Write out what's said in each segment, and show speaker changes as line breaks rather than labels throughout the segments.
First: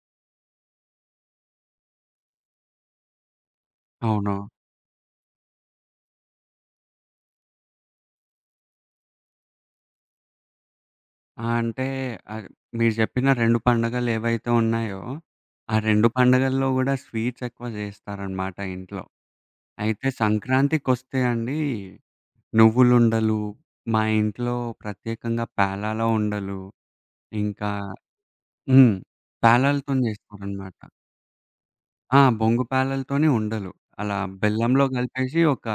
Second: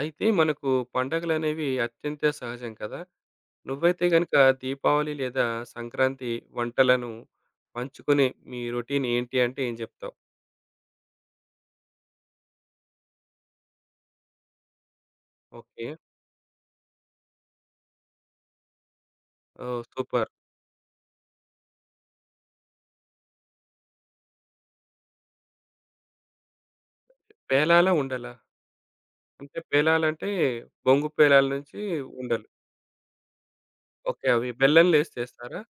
అయితే మనకు పండగలనేవి అత్యంత సహజం కదా! నువ్వైతే
అవును.
గనుక దీపావళి లేదా సంక్రాంతి వంటలను పంచుకునే మీ రొటీన్ ఏంటి అంటే ఏం జెప్తావు?
ఆ! అంటే ఆహ్, మీరు జెప్పిన 2 పండుగలు ఏవైతే ఉన్నాయో, ఆ
ఓకే.
2 పండుగల్లో గూడా స్వీట్స్ ఎక్కువ జేస్తారనమాట ఇంట్లో.
ఓహ్!
అయితే
సూపర్.
సంక్రాంతికొస్తే అండి, నువ్వులుండలు, మా ఇంట్లో ప్రత్యేకంగా పేలాల ఉండలు, ఇంకా
పేలాలా? ఉండలా?
హ్మ్.
అంటే
పేలాలతోని
పేలాలంటే
జేస్తారనమాట.
బొంగు పేలాల నుంచి
ఆ!
ఉండలు.
బొంగు పేలాలతోని ఉండలు. అలా
ఓకే. అవి
బెల్లంలో
బెల్లంలో ఏసి
గలిపేసి
చేస్తారా?
ఒక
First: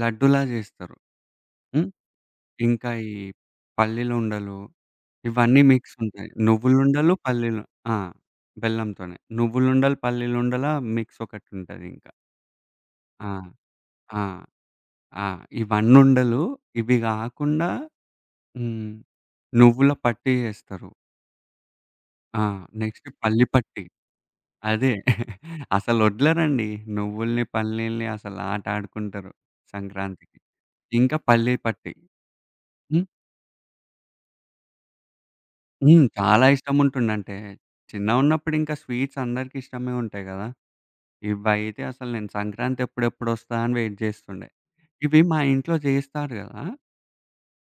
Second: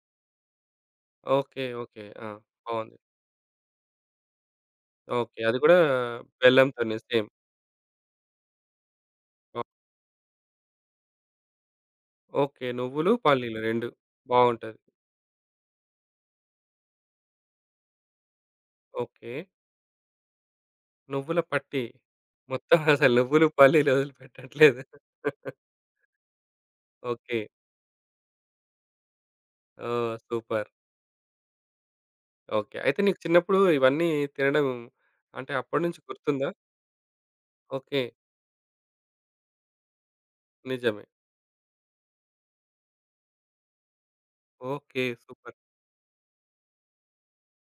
లడ్డులా జేస్తారు.
ఓకే.
హ్మ్.
ఓకే. ఆ!
ఇంకా
బావుంది.
ఈ పల్లీలుండలు
ఓకే. అది
ఇవన్నీ
కూడా
మిక్స్ ఉంటాయి.
బెల్లంతోనే
నువ్వులుండలు,
సేమ్.
పల్లీలు. ఆ! బెల్లంతోనే. నువ్వులుండలు, పల్లీలుండల మిక్స్ ఒకటుంటదింక.
ఓకే. నువ్వులు,
ఆ!
పల్లీలు 2
ఆ!
బావుంటది.
ఆ! ఇవన్నుండలు. ఇవి గాకుండా హ్మ్.
ఓకే.
నువ్వుల పట్టి జేస్తరు.
నువ్వుల పట్టి.
ఆ!
మొత్తం
నెక్స్ట్
అసలు
పల్లి
నువ్వులు,
పట్టి.
పల్లీలు వదిలిపెట్టట్లేదు.
అదే. అసలొదలరండి.
ఓకే.
నువ్వుల్ని, పల్లీల్ని అసలు ఆటాడుకుంటరు
ఓహ్!
సంక్రాంతికి.
సూపర్.
ఇంకా పల్లి పట్టి.
ఓకే. అయితే
హ్మ్.
నీకు చిన్నప్పుడు ఇవన్నీ తినడం అంటే అప్పటినుంచి
హ్మ్. చాలా
గుర్తుందా?
ఇష్టముంటుండంటే
ఓకే.
చిన్నగున్నప్పుడింకా స్వీట్స్ అందరికి ఇష్టమే ఉంటాయి గదా!
నిజమే.
ఇవైతే అసలు నేను సంక్రాంతి ఎప్పుడెప్పుడొస్తదా అని వెయిట్ జేస్తుండే.
ఓకే.
ఇవి మా
సూపర్.
ఇంట్లో జేస్తారు గదా!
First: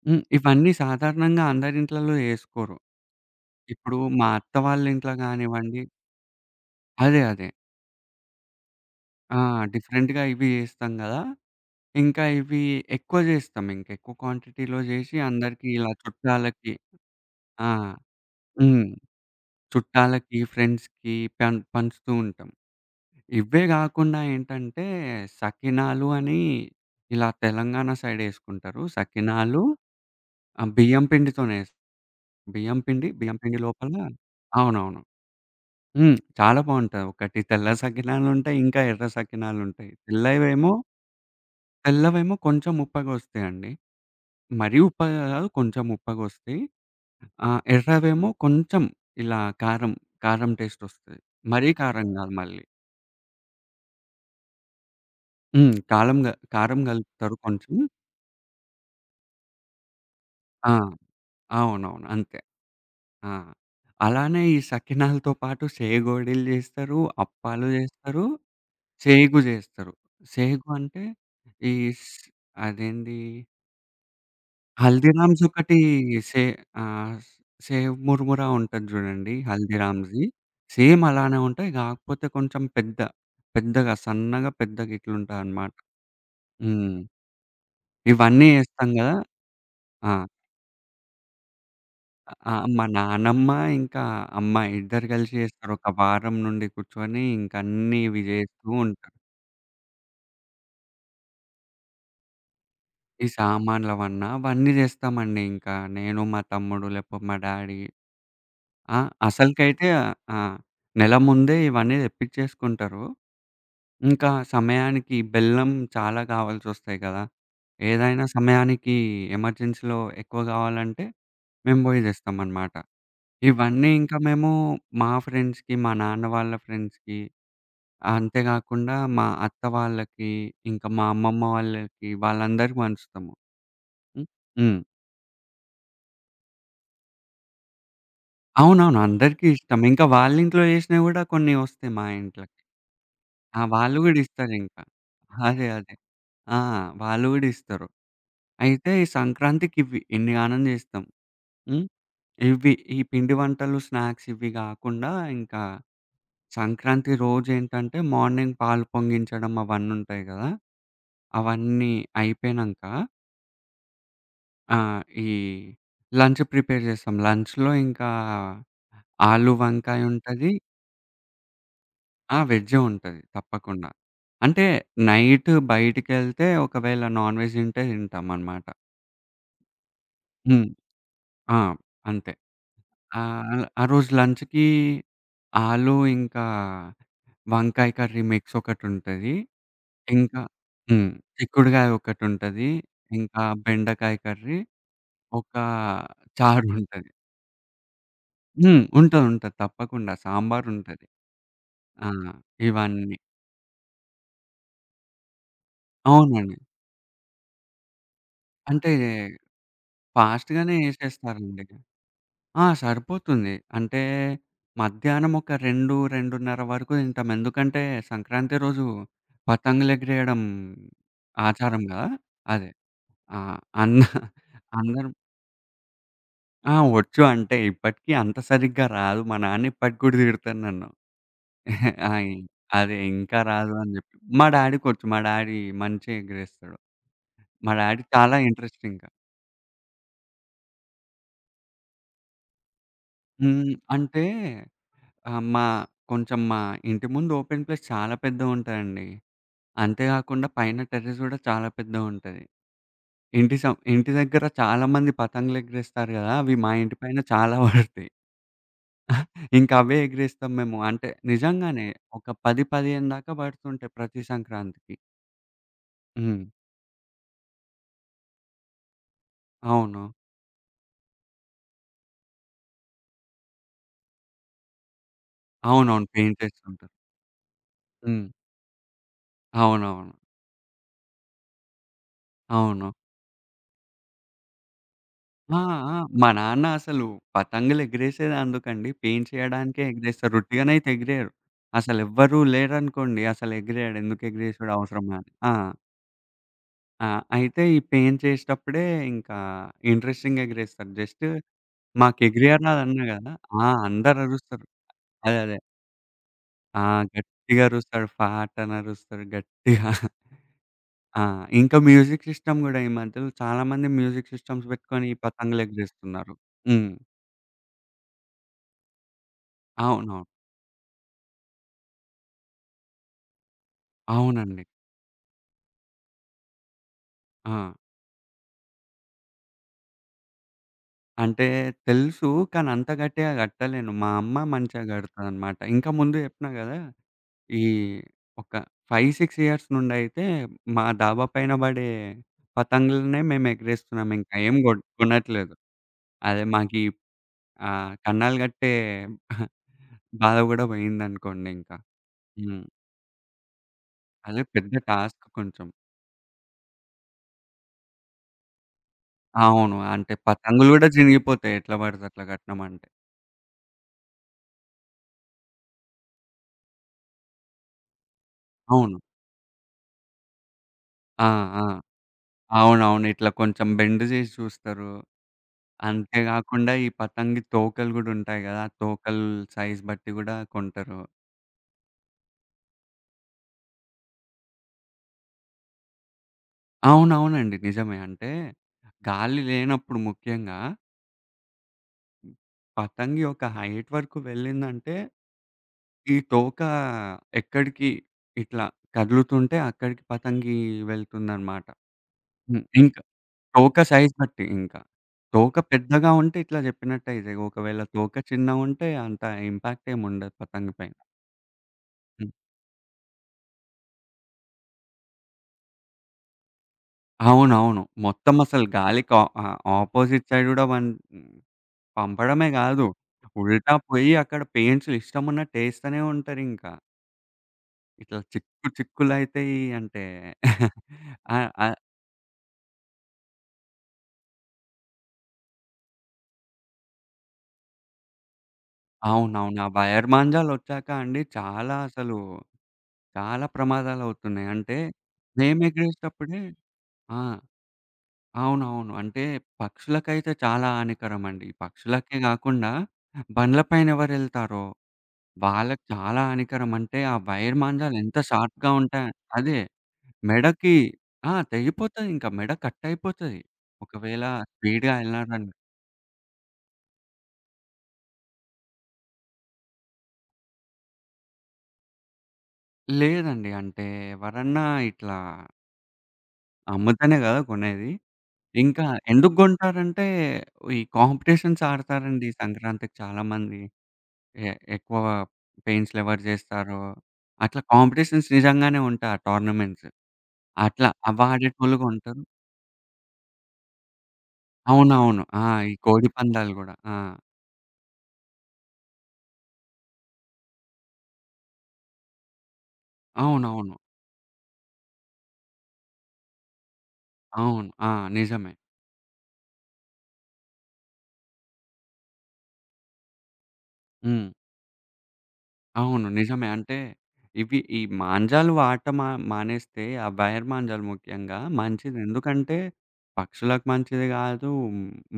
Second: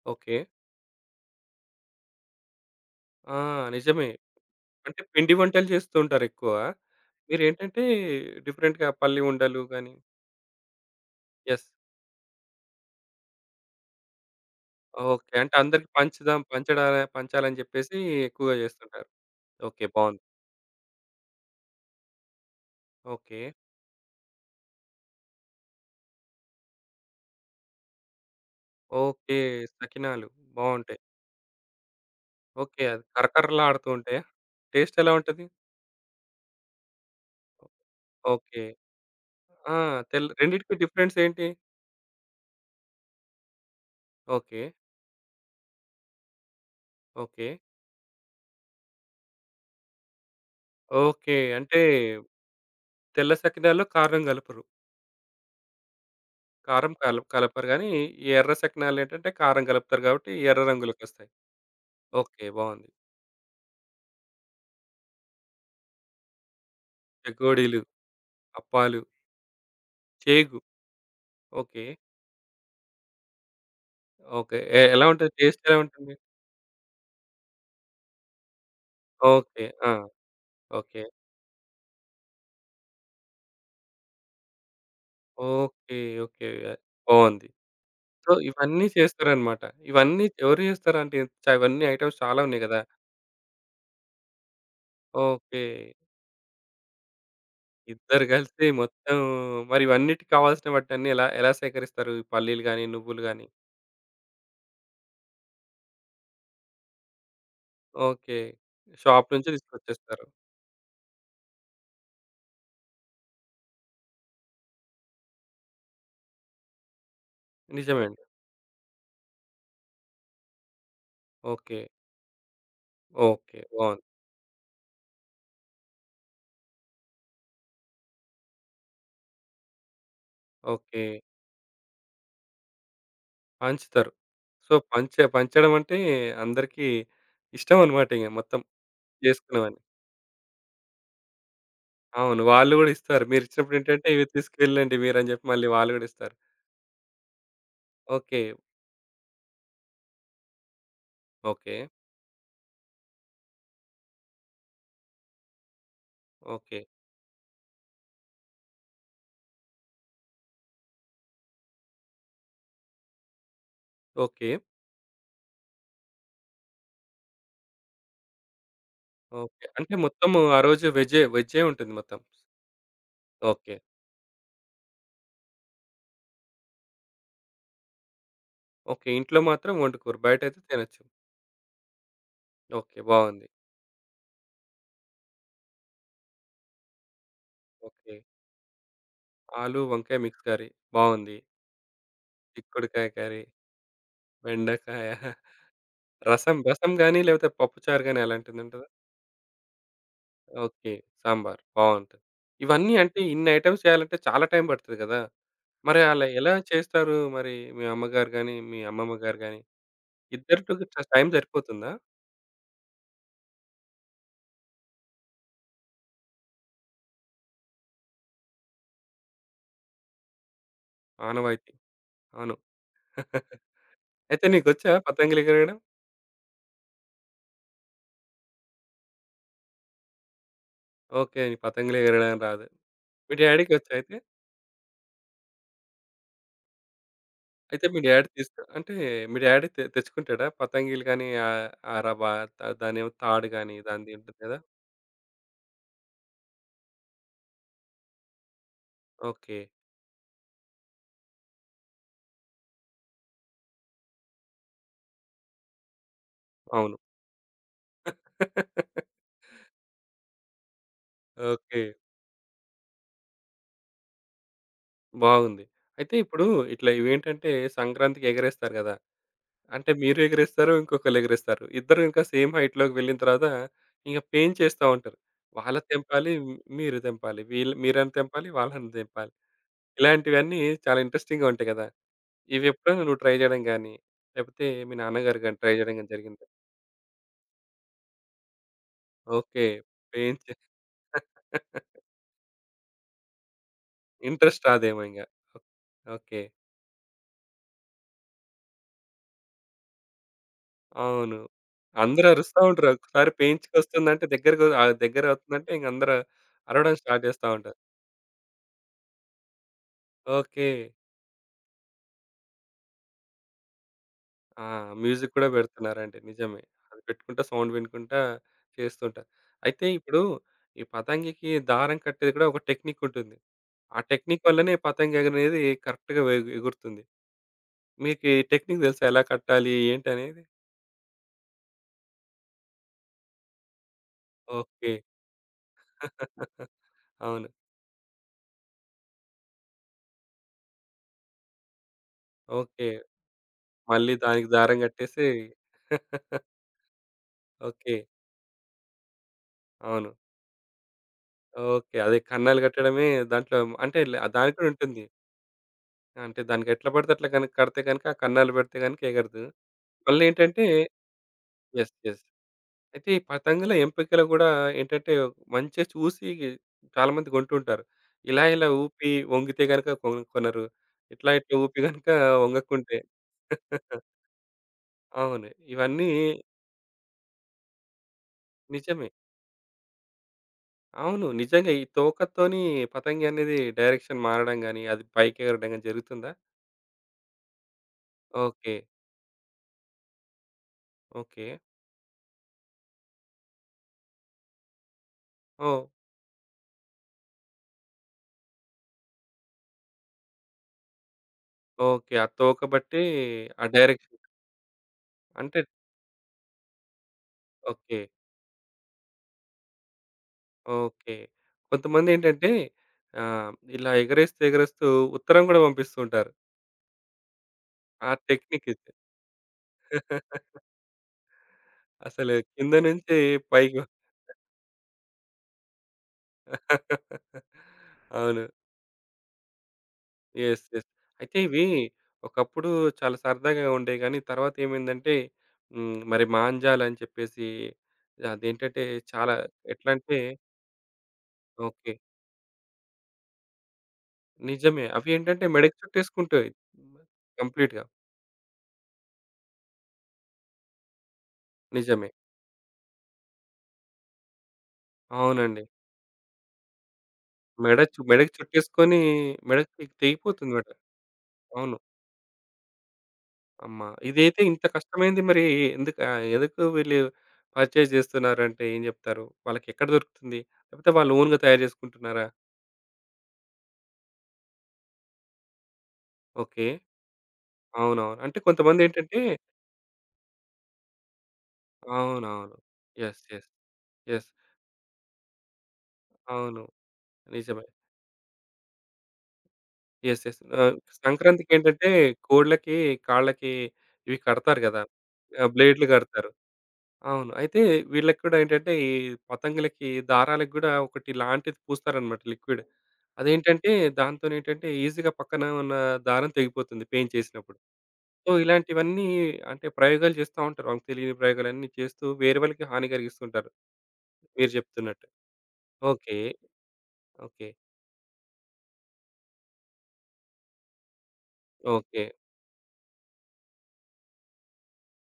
హ్మ్.
ఓకే.
ఇవన్నీ సాధారణంగా అందరి ఇంట్లలో జేసుకోరు.
ఆ!
ఇప్పుడు
నిజమే.
మా అత్త వాళ్ళ
అంటే
ఇంట్లో
పిండి వంటలు
గానివ్వండి.
చేస్తూ ఉంటారెక్కువ.
అదే. అదే.
మీరేంటంటే డిఫరెంట్‌గా పల్లి
ఆ!
ఉండలు గాని
డిఫరెంట్‌గా ఇవి జేస్తాం గదా!
యెస్.
ఇంకా ఇవి ఎక్కువ జేస్తాం. ఇంకెక్కువ క్వాంటిటీలో జేసి
ఓకే. అంటే
అందరికీ
అందరికి
ఇలా
పంచుదాం
చుట్టాలకి
పంచడా పంచాలని
ఆ!
చెప్పేసి ఎక్కువగా
హ్మ్.
చేస్తుంటారు. ఓకే. బావుంది.
చుట్టాలకి, ఫ్రెండ్స్‌కి పంచుతూ ఉంటాం.
ఓకే.
ఇవే గాకుండా ఏంటంటే, సకినాలు అని ఇలా తెలంగాణ సైడ్ యేసుకుంటారు.
ఓకే.
సకినాలు.
సకినాలు బావుంటాయి.
బియ్యం పిండితోనే
ఓకే. అది
బియ్యం పిండి
కరకరలాడుతూ
లోపల.
ఉంటాయా? టేస్ట్
అవునవును.
ఎలా ఉంటది?
హ్మ్. చాలా బావుంటాయి. ఒకటి తెల్ల సకినాలుంటాయి.
ఓకే.
ఇంకా ఎర్ర
ఆ!
సకినాలుంటాయి.
తెల్
తెల్లవేమో
రెండిటికి డిఫరెన్స్ ఏంటి?
తెల్లవేమో కొంచెం ఉప్పగొస్తాయండి.
ఓకే.
మరీ ఉప్పగా గాదు. కొంచెం ఉప్పగొస్తాయి.
ఓకే.
ఎర్రవేమో కొంచెం ఇలా కారం టేస్టొస్తది.
ఓకే.
మరీ
అంటే
కారం గాదు మళ్ళీ.
తెల్ల సకినాల్లో కారం కలపరు.
హ్మ్. కాలం గ కారం
కారం కల
గలుపుతారు
కలపరు
కొంచెం.
గానీ, ఈ ఎర్ర సకినాలేంటంటే కారం కలుపుతారు కాబట్టి ఎర్ర
ఆ!
రంగులోకొస్తాయి.
అవునవును. అంతే.
ఓకే. బావుంది.
ఆ! అలానే ఈ సకినాలతో పాటు సేగోడీలు జేస్తారు, అప్పాలు
చెకోడీలు,
జేస్తారు,
అప్పాలు,
సేగు జేస్తారు.
చేగు.
సేగు అంటే ఈ
ఓకే.
స్ అదేంది.
ఓకే. ఎ ఎలా ఉంటది?
హల్దీరామ్స్
టేస్ట్
ఒకటి
ఎలా ఉంటుంది?
సే ఆహ్, సేవ్ మురుమురా ఉంటది జూడండి
ఓకే. ఆ!
హల్దీరామ్స్‌ది.
ఓకే.
సేమ్ అలానే ఉంటాయి. కాకపోతే కొంచెం పెద్దగా సన్నగా పెద్దగా ఇట్లుంటాయన్నమాట.
ఓకే. ఓకే.
హ్మ్.
బావుంది. సో,
ఇవన్నీ
ఇవన్నీ
ఏస్తాం గదా!
చేస్తారనమాట.
ఆ!
ఇవన్నీ ఎవరు చేస్తారంటే చ ఇవన్నీ ఐటెమ్స్ చాలా
ఆ!
ఉన్నాయి గదా!
మా నానమ్మ ఇంకా అమ్మ ఇద్దరు కలిసి
ఓకే.
చేస్తారు. ఒక వారం నుండి కూర్చొని ఇంక అన్నీ ఇవి
ఇద్దరు కలిసి
చేస్తూ ఉంటారు.
మొత్తం మరి ఇవన్నిటికి కావాల్సిన వాటిని అన్ని ఎలా ఎలా సేకరిస్తారు? ఈ పల్లీలు గాని, నువ్వులు
ఈ
గాని?
సామాన్లవన్నా అవన్నీ చేస్తామండి ఇంకా. నేను, మా తమ్ముడు లేకపోతే మా డ్యాడీ.
ఓకే.
ఆ!
షాప్ నుంచి
అసలుకైతే
తీసుకొచ్చేస్తారు.
ఆ! నెల ముందే ఇవన్నీ తెప్పిచ్చేసుకుంటారు. ఇంకా సమయానికి బెల్లం చాలా కావాల్సొస్తాయి కదా!
నిజమే అండి.
ఏదైనా సమయానికి ఎమర్జెన్సీలో ఎక్కువ కావాలంటే మేము
ఓకే.
పోయి తెస్తామనమాట.
ఓకే.
ఇవన్నీ
బావుంది.
ఇంకా మేము మా ఫ్రెండ్స్‌కి, మా నాన్న వాళ్ళ ఫ్రెండ్స్‌కి, అంతే గాకుండా మా అత్త వాళ్ళకి, ఇంకా
ఓకే.
మా అమ్మమ్మ వాళ్ళకి, వాళ్ళందరికి పంచుతాము.
పంచుతారు.
హ్మ్.
సో,
హ్మ్.
పంచె పంచడం అంటే అందరికీ ఇష్టమనమాట ఇగ మొత్తం
అవునవును. అందరికీ ఇష్టం.
చేసుకున్నవన్నీ.
ఇంకా వాళ్ళింట్లో చేసినవి గూడా కొన్ని వస్తాయి మా
అవును.
ఇంట్లోకి.
వాళ్ళు గూడా ఇస్తారు.
ఆ! వాళ్ళు
మీరిచ్చినప్పుడేంటంటే,
గూడా
ఇవి
ఇస్తారింకా.
తీసుకెళ్ళండి మీరని జెప్పి
అదే.
మళ్ళీ వాళ్ళు
అదే.
గూడా ఇస్తారు.
ఆ! వాళ్ళు గూడా ఇస్తారు.
ఓకే.
అయితే ఈ సంక్రాంతికి ఇవి ఇన్నిగానం చేస్తాం.
ఓకే.
హ్మ్. ఇవి ఈ పిండి వంటలు, స్నాక్స్ ఇవి గాకుండా, ఇంకా
ఓకే.
సంక్రాంతి రోజేంటంటే మార్నింగ్ పాలు పొంగించడం అవన్నుంటాయి గదా! అవన్నీ అయిపోయినంక
ఓకే.
ఆ! ఈ లంచ్ ప్రిపేర్ చేస్తాం. లంచ్‌లో ఇంకా ఆలు
ఓకే. అంటే
వంకాయ
మొత్తము
ఉంటది.
ఆ రోజు వెజ్జే వెజ్జే ఉంటుంది మొత్తం.
ఆ! వెజ్జే ఉంటది
ఓకే.
తప్పకుండా. అంటే నైట్ బయటికెళ్తే ఒకవేళ నాన్ వెజ్ తింటే తింటామనమాట.
ఓకే. ఇంట్లో మాత్రం వండుకోరు. బయటైతే
హ్మ్.
తినొచ్చు.
ఆ! అంతే.
ఓకే. బావుంది.
ఆ రోజు లంచ్‌కి ఆలు ఇంకా వంకాయ
ఓకే.
కర్రీ మిక్స్ ఒకటుంటది.
ఆలు, వంకాయ
ఇంకా
మిక్స్ కర్రీ
హ్మ్.
బావుంది.
చిక్కుడుగాయ ఒకటుంటది.
చిక్కుడుకాయ కర్రీ,
ఇంకా బెండకాయ కర్రీ,
బెండకాయ,
ఒక
రసం రసం
చారుంటది.
గాని లేకపోతే పప్పుచారు గాని
హ్మ్.
అలాంటిదుంటదా?
ఉంటది. ఉంటది. తప్పకుండా
ఓకే.
సాంబారుంటది.
సాంబార్
ఆ!
బావుంటది. ఇవన్నీ
ఇవన్నీ.
అంటే ఇన్ని ఐటెమ్స్ చేయాలంటే చాలా టైం పడతది గదా! మరి అలా ఎలా
అవునండి.
చేస్తారు? మరి మీ అమ్మగారు గాని, మీ
అంటే
అమ్మమ్మ గారు గాని ఇద్దరితో
ఫాస్ట్‌గానే
టైం
ఏసేస్తారండి.
సరిపోతుందా?
ఆ! సరిపోతుంది. అంటే మధ్యాహ్నం ఒక 2, 2:30 వరకు తింటాం. ఎందుకంటే సంక్రాంతి రోజు పతంగులెగిరేయడం
ఆనవాయితీ.
ఆచారం గదా!
అవును.
అదే. ఆ! అన్న
అయితే నీకొచ్చా
అందరం.
పతంగులెగరడం?
ఆ! వచ్చు. అంటే ఇప్పటికి అంత సరిగ్గా రాదు. మా నాన్న ఇప్పటికి గూడా తిడతాడు నన్ను.
ఓకే. నీకు
ఆ!
పతంగులెగరడం రాదు.
అదే
మీ
ఇంకా రాదు అని
డ్యాడీకొచ్చా
జెప్పి.
అయితే?
మా డ్యాడీకొచ్చు. మా డ్యాడీ మంచిగా ఎగిరేస్తాడు. మా
అయితే మీ
డ్యాడీ
డ్యాడీ
చాలా
తీసుకో
ఇంట్రెస్ట్
అంటే
ఇంకా.
మీ డ్యాడీ తె తెచ్చుకుంటాడా? పతంగిలు గానీ, ఆహ్, ఆ రవ త దాన్నేమో తాడు
హ్మ్.
గానీ దానిది
అంటే
ఉంటుంది గదా!
మా కొంచెం మా ఇంటి ముందు ఓపెన్ ప్లేస్ చాలా పెద్దగుంటదండి.
ఓకే.
అంతే గాకుండా పైన టెర్రస్ గూడా చాలా పెద్దగుంటది. ఇంటి దగ్గర చాలా మంది పతంగులు ఎగిరేస్తారు గదా! అవి మా ఇంటి
అవును.
పైన చాలా పడతాయి. ఇంకా అవే ఎగిరేస్తాం మేము. అంటే
ఓకే.
నిజంగానే ఒక 10, 15 దాకా పడుతుంటాయి ప్రతి సంక్రాంతికి.
బాగుంది. అయితే
హ్మ్.
ఇప్పుడు ఇట్లా ఇవేంటంటే సంక్రాంతికి ఎగరేస్తారు గదా! అంటే
అవును.
మీరు ఎగరేస్తారు, ఇంకొకళ్ళెగరేస్తారు. ఇద్దరు ఇంకా సేమ్ హైట్‌లోకి వెళ్ళిన తర్వాత ఇంక పేంచేస్తా ఉంటారు. వాళ్ళది
అవునవును.
తెంపాలి,
పెయింట్ ఏస్తుంటాం.
మీరు తెంపాలి. వీళ్ళు మీరని
హ్మ్.
తెంపాలి, వాళ్ళని తెంపాలి.
అవునవును.
ఇలాంటివన్నీ చాలా ఇంట్రెస్టింగ్‌గా ఉంటాయి కదా!
అవును.
ఇవెప్పుడైనా నువ్వు ట్రై జేయడం గాని, లేపోతే మీ నాన్నగారు
ఆ!
గాని ట్రై జేయడం
ఆ!
గాని
మా
జరిగిందా?
నాన్న అసలు పతంగులు ఎగిరేసేది అందుకండి. Paint
okay.
చేయడానికే ఎగిరేస్తారు.
పెంచి
ఉట్టిగనైతే
ఇంట్రెస్ట్
ఎగిరేయరు. అసలెవ్వరూ లేరనుకోండి అసలు ఎగిరేయడు. ఎందుకు ఎగిరేసుడు
రాదేమో
అవసరమా
ఇంగ.
అని. ఆ!
ఓకే.
ఆ! అయితే ఈ పెయింట్ చేసేటప్పుడే ఇంకా ఇంట్రెస్టింగ్‌గా ఎగిరేస్తారు. జస్ట్
అవును. అందరూ అరుస్తా
మాకెగిరియరు
ఉంటారు.
రాదన్నా
ఒకసారి
గదా! ఆ!
పెయించుకొస్తుందంటే
అందరరుస్తారు.
దగ్గరకి ఆ
అదే. అదే.
దగ్గరవుతుందంటే ఇంగందరూ
ఆ!
అరవడం స్టార్ట్ జేస్తా
గట్టిగా
ఉంటారు.
అరుస్తాడు. ఫాట్ అని అరుస్తాడు గట్టిగా.
ఓకే.
ఆ! ఇంకా మ్యూజిక్ సిస్టమ్ గూడా ఈ మధ్యలో చాలామంది మ్యూజిక్
ఆ!
సిస్టమ్స్ పెట్టుకొని ఈ
మ్యూజిక్ కూడా
పతంగులు
పెడుతున్నారండి.
ఎగరేస్తున్నారు.
నిజమే.
హ్మ్.
అది పెట్టుకుంటా సౌండ్ వినుకుంటా చేస్తుంటా. అయితే ఇప్పుడు
అవునవును.
ఈ పతంగికి దారం కట్టేది కూడా ఒక టెక్నిక్ ఉంటుంది. ఆ టెక్నిక్
అవునండి.
వల్లనే పతంగి అనేది కరెక్ట్‌గా ఎ ఎగురుతుంది.
ఆ!
మీకు ఈ టెక్నిక్ తెలుసా? ఎలా కట్టాలి? ఏంటి అనేది?
అంటే తెలుసు. కానీ అంత గట్టిగా కట్టలేను. మా అమ్మ మంచిగా
ఓకే.
కడతదనమాట. ఇంకా ముందు చెప్పినా గదా!
అవును.
ఈ ఒక 5, 6 ఇయర్స్ నుండయితే మా డాబా పైన పడే
ఓకే.
పతంగులనే మేము ఎగరేస్తున్నాం.
మళ్ళీ
ఇంకా
దానికి
ఏం
దారం కట్టేసి
కొనట్లేదు. అదే మాకీ
ఓకే.
కన్నాలు కట్టే
అవును.
బాధ గూడా పోయిందనుకోండింకా.
ఓకే. అదే కన్నాలు
హ్మ్.
కట్టడమే దాంట్లో అంటే
అదే
దానికి కూడా
పెద్ద
ఉంటుంది.
టాస్క్ కొంచెం.
అంటే దానికి ఎట్లా పడితే అట్లా కనుక కడితే గనుక ఆ కన్నాలు పెడితే గనుక ఎగరదు.
అవును. అంటే
మళ్ళేంటంటే
పతంగులు గూడా చినిగిపోతాయి ఎట్లా
యెస్.
పడితే
యెస్.
అట్లా కట్టినమంటే.
అయితే ఈ పతంగుల ఎంపికలు గూడా ఏంటంటే మంచిగా చూసి చాలామంది కొంటుంటారు. ఇలా ఇలా
అవును.
ఊపి వంగితే గనక కొ కొనరు.
ఆ!
ఇట్లా ఇట్లా
ఆ!
ఊపి గనక వంగకుంటే
అవునవును. ఇట్లా కొంచెం బెండ్ జేసి చూస్తారు.
అవును. ఇవన్నీ
అంతే గాకుండా ఈ పతంగి తోకలు గూడా ఉంటాయి గదా! ఆ
నిజమే.
తోకలు సైజ్ బట్టి గూడా కొంటారు.
అవును. నిజంగా ఈ తోకతోని పతంగి అనేది డైరెక్షన్ మారడం గాని, అది పైకెగరడం గాని జరుగుతుందా?
అవునవునండి. నిజమే. అంటే
ఓకే.
గాలి లేనప్పుడు ముఖ్యంగా
ఓకే.
పతంగి ఒక హైట్ వరకు వెళ్ళిందంటే
ఓహ్!
ఈ తోక ఎక్కడికి ఇట్లా కదులుతుంటే అక్కడికి పతంగి వెళ్తుందన్నమాట.
ఓకే. ఆ తోక
హ్మ్.
బట్టి ఆ
తోక సైజ్
డైరెక్షన్
బట్టి ఇంకా. తోక
అంటే
పెద్దగా ఉంటే ఇట్లా చెప్పినట్టే ఇది. ఒకవేళ
ఓకే.
తోక చిన్నగుంటే అంత ఇంపాక్ట్ ఏమి ఉండదు పతంగ పైన.
ఓకే.
హ్మ్.
కొంతమందేంటంటే ఆహ్, ఇలా ఎగరేస్తూ, ఎగరేస్తూ ఉత్తరం గూడా పంపిస్తూ ఉంటారు.
అవునవును.
ఆ
మొత్తం అసలు
టెక్నిక్ ఇది.
గాలికి ఆపోజిట్ సైడ్ గూడా వన్
అసలు
పంపడమే
కింద
గాదు.
నుంచి
ఉల్టా
పైకి
పోయి అక్కడ పెయింట్స్‌లు ఇష్టమున్నట్టు ఏస్తనే ఉంటారింకా. ఇట్లా
అవును.
చిక్కు చిక్కులైతాయి అంటే.
యెస్. యెస్.
ఆ!
అయితే ఇవి
ఆ!
ఒకప్పుడు చాలా సరదాగా ఉండేవి గానీ, తర్వాత ఏమైందంటే హ్మ్. మరి మాంజాలని చెప్పేసి అదేంటంటే చాలా
అవునవును. ఆ
ఎట్లా
వైర్
అంటే
మాంజాలొచ్చాక అండి చాలా
ఓకే.
అసలు చాలా ప్రమాదాలవుతున్నాయి. అంటే
నిజమే. అవి ఏంటంటే
మేము
మెడకి
ఎగరేసేటప్పుడే.
చుట్టేసుకుంటాయి.
ఆ!
కంప్లీట్‌గా.
అవునవును. అంటే పక్షులకైతే చాలా హానికరమండి.
నిజమే.
పక్షులకే గాకుండా బండ్ల పైన ఎవరెళ్తారో
అవునండి.
వాళ్ళకి చాలా హానికరం. అంటే ఆ వైర్
మెడ
మాంజాలు
చు
ఎంత
మెడకి
షార్ప్‌గా
చుట్టేసుకొని
ఉంటాయి, అదే
మెడకి తెగిపోతుంది మెడ.
మెడకి. ఆ!
అవును.
తెగిపోతదింక. మెడ కట్టయిపోతది.
అమ్మ!
ఒకవేళ
ఇదైతే ఇంత
స్పీడ్‌గా
కష్టమైంది మరి
ఎళ్ళారని.
ఎందుకు ఆహ్, ఎందుకు వీళ్ళు పర్చేస్ చేస్తున్నారంటే ఏం చెప్తారు? వాళ్ళకెక్కడ దొరుకుతుంది? లేకపోతే వాళ్ళు ఓన్‌గా తయారు చేసుకుంటున్నారా?
లేదండి. అంటే ఎవరన్నా ఇట్లా
ఓకే.
అమ్ముతేనే గదా కొనేది.
అవునవును. అంటే
ఇంకా
కొంతమందేంటంటే
ఎందుకు గొంటారంటే, ఈ కాంపిటీషన్స్ ఆడతారండి ఈ
అవునవును.
సంక్రాంతికి చాలా
యెస్. యెస్.
మంది.
యెస్.
ఎ ఎక్కువ పెయిన్స్‌లెవరు
అవును.
జేస్తారో, అట్లా
నిజమే.
కాంపిటీషన్స్ నిజంగానే ఉంటాయి, ఆ టోర్నమెంట్స్.
యెస్. యెస్. ఆహ్,
అట్లా అవి ఆడేటోళ్ళు గూడా
సంక్రాంతికేంటంటే
ఉంటారు.
కోడ్లకి, కాళ్ళకి ఇవి కడతారు కదా!
అవునవును. ఆ!
ఆహ్,
ఈ
బ్లేడ్‌లు
కోడి
కడతారు.
పందాలు గూడా. ఆ!
అవును. అయితే వీళ్ళకి కూడా ఏంటంటే, ఈ పతంగులకి దారాలకు గూడా ఒకటి లాంటిది పూస్తారనమాట లిక్విడ్. అదేంటంటే,
అవునవును.
దాంతోనేంటంటే ఈజీగా పక్కన ఉన్న దారం తెగిపోతుంది పేంచేసినప్పుడు.
అవును. ఆ!
సో,
నిజమే.
ఇలాంటివన్నీ అంటే ప్రయోగాలు చేస్తా ఉంటారు. వాళ్ళకి తెలియని ప్రయోగాలన్నీ చేస్తూ వేరే వాళ్ళకి హాని కలిగిస్తుంటారు
హ్మ్.
మీరు చెప్తున్నట్టు.
అవును.
ఓకే.
నిజమే. అంటే
ఓకే.
ఇవి ఈ మాంజాలు ఆట మానేస్తే, ఆ వైర్ మాంజాలు ముఖ్యంగా మంచిది.
ఓకే.
ఎందుకంటే పక్షులకు మంచిది గాదు,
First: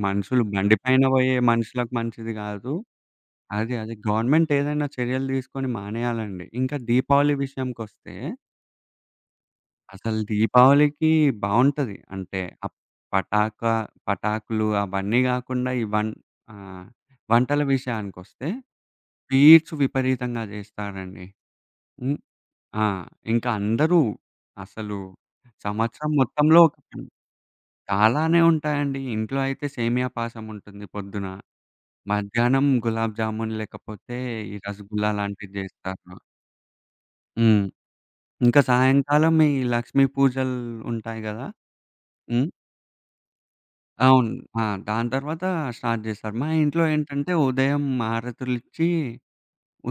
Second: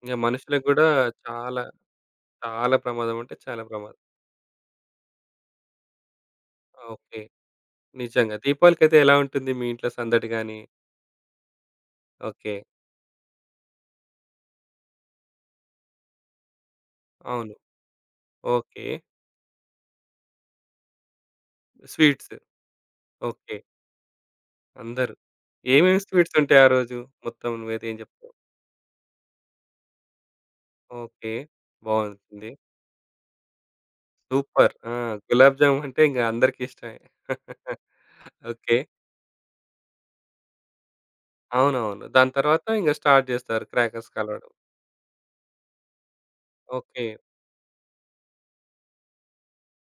ఇంక మనుషులకు
బండి
గూడా
పైన బోయే
చాలా,
మనుషులకు మంచిది గాదు.
చాలా ప్రమాదం అంటే చాలా
అదే. అదే.
ప్రమాదం.
గవర్నమెంట్ ఏదైనా చర్యలు తీసుకొని మానేయాలండి. ఇంకా
ఓకే.
దీపావళి విషయంకొస్తే,
నిజంగా. దీపావళికైతే ఎలా ఉంటుంది మీ ఇంట్లో
అసలు
సందడి గాని?
దీపావళికి బావుంటది. అంటే
ఓకే.
ఆ పటాక పటాకులు అవన్నీ గాకుండా, ఈ ఆహ్,
అవును.
వంటల విషయానికొస్తే
ఓకే.
స్వీట్స్ విపరీతంగా జేస్తారండి. హ్మ్.
స్వీట్స్.
ఆ! ఇంకా
ఓకే.
అందరూ అసలు
అందరూ. ఏమేమి
సంవత్సరం
స్వీట్స్
మొత్తంలో
ఉంటాయి ఆ రోజు? మొత్తం నువ్వైతే ఏం జెప్తావు?
చాలానే ఉంటాయండి. ఇంట్లో అయితే సేమియా పాయసం ఉంటుంది పొద్దున.
ఓకే. బావుంటుంది.
మధ్యాహ్నం గులాబ్ జామున్ లేకపోతే ఈ
సూపర్. ఆ!
రసగుల్లా లాంటివి
గులాబ్ జామ్ అంటే
జేస్తారు.
ఇంగ అందరికీ ఇష్టమే.
హ్మ్. ఇంకా
ఓకే.
సాయంకాలం ఈ లక్ష్మీ పూజలు ఉంటాయి గదా!
అవునవును. దాని
హ్మ్.
తర్వాత ఇంగ స్టార్ట్ జేస్తారు క్రాకర్స్
అవును.
కాలవడం.
ఆ! దాని తర్వాత స్టార్ట్ జేస్తారు. మా ఇంట్లో
ఓకే.
ఏంటంటే ఉదయం హారతులిచ్చి,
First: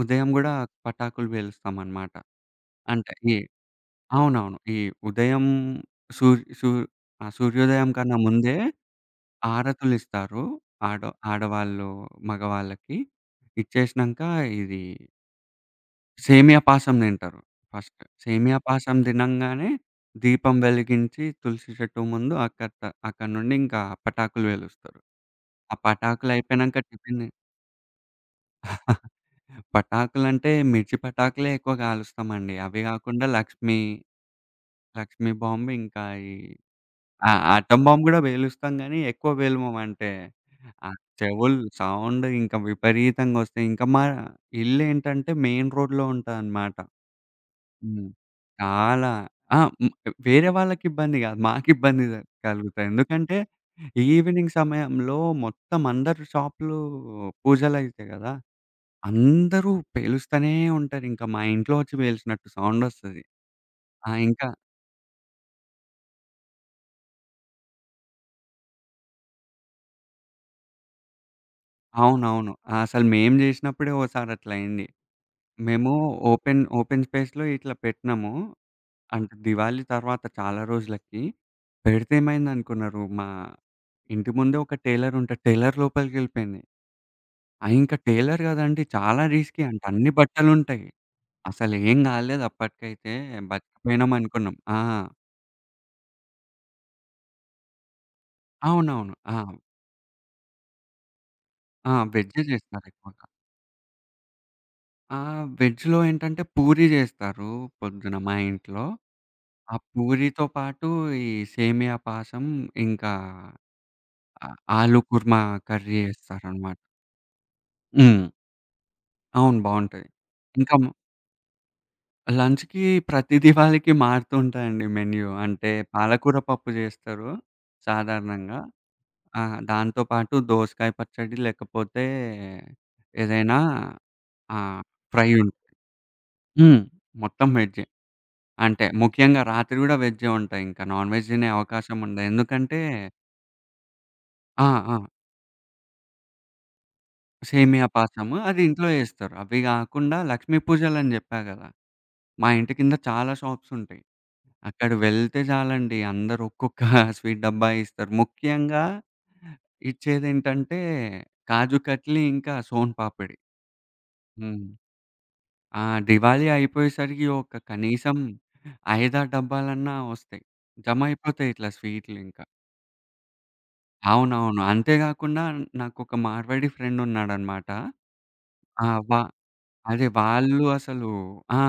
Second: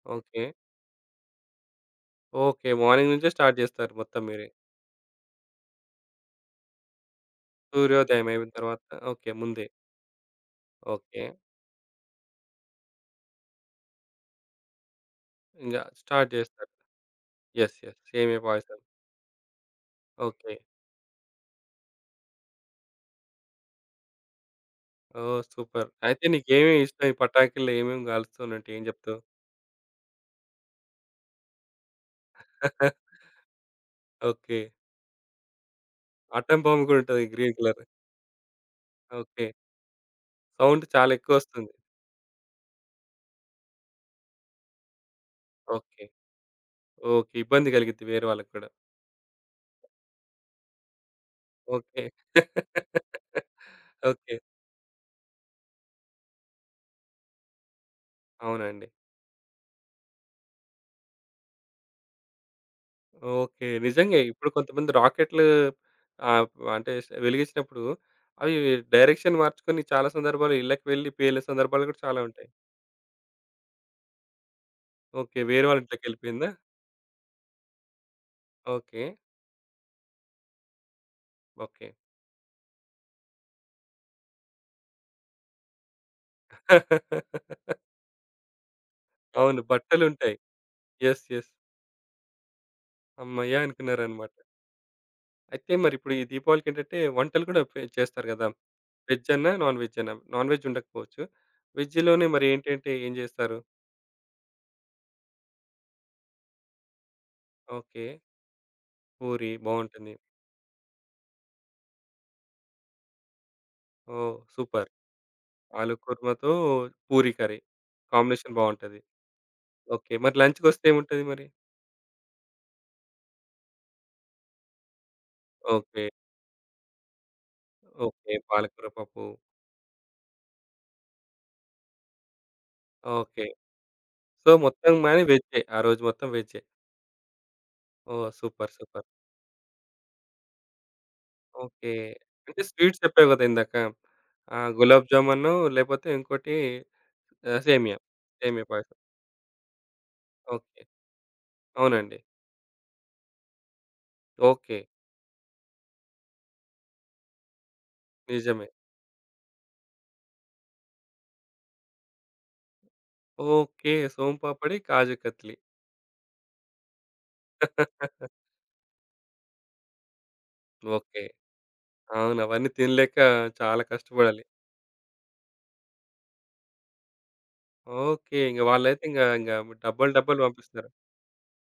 ఉదయం
ఓకే.
గూడా పటాకులు పేలుస్తామనమాట.
ఓకే. మార్నింగ్
అంటే
నుంచే
ఈ
స్టార్ట్ జేస్తారు మొత్తం మీరే.
అవునవును. ఈ ఉదయం సూర్ సూర్ ఆ! సూర్యోదయం కన్నా
సూర్యోదయం అయిన
ముందే
తర్వాత ఓకే. ముందే.
హారతులిస్తారు. ఆడ
ఓకే.
ఆడవాళ్ళు, మగవాళ్ళకి. ఇచ్చేసినంక ఇది
ఇంగ స్టార్ట్
సేమియా
జేస్తారు.
పాశం తింటారు
యెస్. యెస్.
ఫస్ట్.
సేమియా
సేమియా
పాయసం.
పాశం తినంగానే దీపం
ఓకే.
వెలిగించి తులసి చెట్టు ముందు అక్కడి నుండి ఇంకా పటాకులు పేలుస్తారు.
ఓహ్!
ఆ
సూపర్. అయితే
పటాకులయిపోయినంక
నీకేమేమి ఇష్టం? ఈ
టిఫిన్.
పటాకుల్లో ఏమేమి గాలుస్తూ ఉంటాయి? ఏం జెప్తావు?
పటాకులంటే మిర్చి పటాకులే ఎక్కువ కాలుస్తామండి. అవి కాకుండా
ఓకే.
లక్ష్మీ బాంబ్ ఇంకా ఈ
ఆటం బాంబ్ గూడా ఉంటది
ఆ!
Green
atom
colour.
బాంబ్ గూడా పేలుస్తాం గానీ ఎక్కువ
ఓకే.
పేలమం. అంటే
సౌండ్
ఆ
చాలా
చెవులు
ఎక్కువొస్తుంది.
సౌండ్ ఇంకా విపరీతంగొస్తాయి. ఇంకా మా ఇల్లేంటంటే మెయిన్
ఓకే.
రోడ్‌లో ఉంటదనమాట.
ఓకే. ఇబ్బంది కలిగిద్ది
హ్మ్.
వేరే వాళ్ళకి కూడా.
చాలా. ఆ! హ్మ్. వేరే వాళ్ళకిబ్బంది గాదు.
ఓకే.
మాకిబ్బంది కలుగుతాయి. ఎందుకంటే,
ఓకే.
ఈవినింగ్ సమయంలో మొత్తం అందరు షాపులు పూజలయితాయి గదా!
అవునండి.
అందరూ పేలుస్తనే ఉంటారింక. మా ఇంట్లో వచ్చి పేలిసినట్టు సౌండొస్తది.
ఓకే.
ఆ!
నిజంగే
ఇంకా
ఇప్పుడు కొంతమంది రాకెట్లు ఆహ్, అంటే స- వెలిగించినప్పుడు అవి డైరెక్షన్ మార్చుకొని చాలా సందర్భాలు ఇళ్ళకి వెళ్లి పేలిన సందర్భాలు కూడా చాలా ఉంటాయి.
అవునవును. అసలు మేం జేసినప్పుడే ఓసారట్లయింది.
ఓకే. వేరే వాళ్ళ
మేము
ఇంట్లోకెళ్ళిపోయిందా?
ఓపెన్ స్పేస్‌లో ఇట్లా పెట్టినాము.
ఓకే.
అంటే దివాళీ తర్వాత చాలా రోజులకి.
ఓకే.
పెడితే ఏమైందనుకున్నారు, మా ఇంటి ముందే ఒక టైలరుంటే టైలర్ లోపలికెళ్ళిపోయింది. ఆ! ఇంక టైలర్ గదండీ! చాలా
అవును.
రిస్కీ అంట. అన్ని
బట్టలుంటాయి.
బట్టలుంటాయి.
యెస్. యెస్.
అసలేం గాలేదు అప్పటికైతే.
హమ్మయ్య! అనుకున్నారనమాట.
బతికిపోయినామనుకున్నాం. ఆ!
అయితే మరిప్పుడు ఈ దీపావళికేంటంటే వంటలు గూడా ఫె చేస్తారు గదా!
అవునవును.
వెజ్
ఆ!
అన్నా, నాన్ వెజ్ అన్నా. నాన్ వెజ్ ఉండకపోవచ్చు.
ఆ!
వెజ్‌లోనే
వెజ్జే
మరి ఏంటంటే ఏం
జేస్తారెక్కువగా.
జేస్తారు?
ఆ! వెజ్‌లో ఏంటంటే పూరి జేస్తారు
ఓకే.
పొద్దున మా ఇంట్లో.
పూరి
ఆ
బావుంటుంది.
పూరితో పాటు ఈ సేమియా పాశం, ఇంకా
ఓహ్! సూపర్.
ఆలు కుర్మా
ఆలు
కర్రీ
కుర్మాతో
జేస్తారనమాట.
పూరి కర్రీ.
హ్మ్.
కాంబినేషన్ బావుంటది.
అవును. బావుంటది.
ఓకే. మరి
ఇంకా
లంచ్‌కొస్తే ఏముంటది మరి?
లంచ్‌కి ప్రతి దివాళీకి మారుతూ ఉంటాయండి మెన్యూ. అంటే
ఓకే.
పాలకూర పప్పు జేస్తారు
ఓకే.
సాధారణంగా.
పాలకూర పప్పు.
ఆ! దాంతో పాటు దోసకాయ పచ్చడి లేకపోతే
ఓకే.
ఏదైనా
సో,
ఆహ్,
మొత్తం గాని
ఫ్రై
వెజ్జే.
ఉంటది.
ఆ రోజు మొత్తం వెజ్జే.
హ్మ్. మొత్తం వెజ్జే.
ఓహ్! సూపర్.
అంటే
సూపర్.
ముఖ్యంగా రాత్రి గూడా వెజ్జే ఉంటాయింక. నాన్ వెజ్ తినే
ఓకే.
అవకాశం ఉండదు.
అంటే
ఎందుకంటే
స్వీట్స్ చెప్పావు గదా ఇందాక. ఆ!
ఆ! ఆ!
గులాబ్ జామూను లేపోతే ఇంకోటి ఆ!
సేమియా
సేమియా.
పాయసము అది
సేమియా
ఇంట్లో
పాయసం.
జేస్తారు. అవి గాకుండా లక్ష్మీ
ఓకే.
పూజలని జెప్పా గదా!
అవునండి.
మా ఇంటి కింద చాలా షాప్సుంటాయి.
ఓకే.
అక్కడ వెళ్తే చాలండి, అందరూ ఒక్కొక్క స్వీట్ డబ్బా ఇస్తారు.
నిజమే.
ముఖ్యంగా ఇచ్చేదేంటంటే కాజు కట్లీ, ఇంకా సోన్ పాపిడి.
ఓకే.
హ్మ్.
సోంపాపిడి, కాజు కత్లీ.
ఆ! దివాళీ అయిపోయేసరికి ఒక కనీసం 5, 6 డబ్బాలన్నా వస్తాయి. జమ
ఓకే.
అయిపోతాయి ఇట్లా
అవును.
స్వీట్‌లింకా.
అవన్నీ తినలేక చాలా కష్టపడాలి.
అవునవును. అంతేగాకుండా నాకొక మార్వాడి ఫ్రెండున్నాడనమాట.
ఓకే. ఇంక
ఆ!
వాళ్ళైతే ఇంగ ఇంగ
అదే
డబ్బాలు డబ్బాలు
వాళ్ళు
పంపిస్తారు.
అసలు ఆ!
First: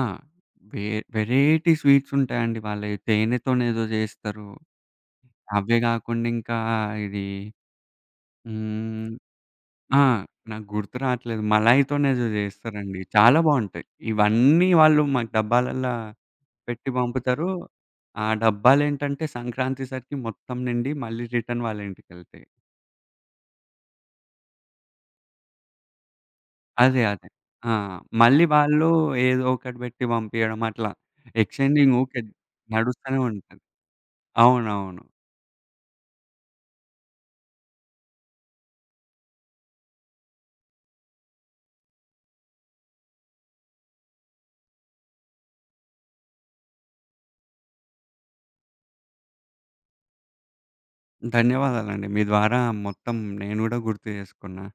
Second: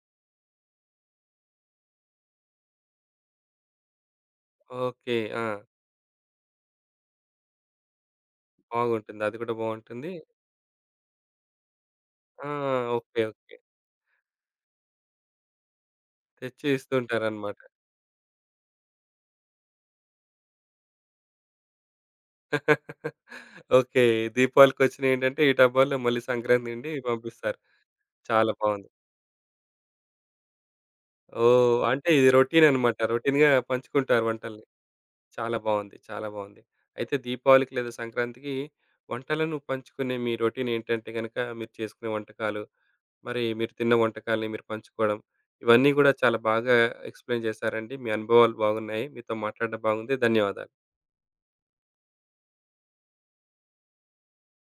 వె వెరైటీ స్వీట్సుంటాయండి వాళ్ళయి. తేనెతోనేదో జేస్తరు.
ఓకే. ఆ!
అవే గాకుండా ఇంకా ఇది హ్మ్.
బాగుంటుంది. అది కూడా
ఆ!
బాగుంటుంది.
నాకు గుర్తు రావట్లేదు. మలాయితోనేదో
ఆ!
జేస్తారండి.
ఓకే.
చాలా
ఓకే.
బావుంటాయి. ఇవన్నీ వాళ్ళు మాకు డబ్బాలల్లా
తెచ్చి
పెట్టి పంపుతారు.
ఇస్తుంటారనమాట.
ఆ డబ్బాలేంటంటే సంక్రాంతి సరికి మొత్తం నిండి మళ్ళీ రిటర్న్ వాళ్ళ ఇంటికెళ్తాయి.
ఓకే. దీపావళికొచ్చినియేంటంటే ఈ డబ్బాల్లో మళ్ళీ సంక్రాంతి నిండి
అదే. అదే.
పంపిస్తారు.
ఆ! మళ్ళీ
చాలా
వాళ్ళు
బాగుంది.
ఏదో ఒకటి బెట్టి పంపియడం అట్లా.
ఓహ్!
ఎక్స్‌చేంజింగ్
అంటే
ఊకే
ఇది రొటీననమాట.
నడుస్తూనే
రొటీన్‌గా
ఉంటది.
పంచుకుంటారు వంటల్ని.
అవునవును.
చాలా బావుంది. చాలా బావుంది. అయితే దీపావళికి లేదా సంక్రాంతికి వంటలను పంచుకునే మీ రొటీన్ ఏంటంటే గనక మీరు చేసుకునే వంటకాలు, మరి మీరు తిన్న వంటకాల్ని మీరు పంచుకోవడం, ఇవన్నీ గూడా చాలా బాగా ఎక్స్‌ప్లెయిన్ చేశారండి. మీ అనుభవాలు బాగున్నాయి. మీతో మాట్లాడడం బాగుంది. ధన్యవాదాలు.
ధన్యవాదాలండి. మీ ద్వారా మొత్తం నేను గూడా గుర్తు జేసుకున్నా.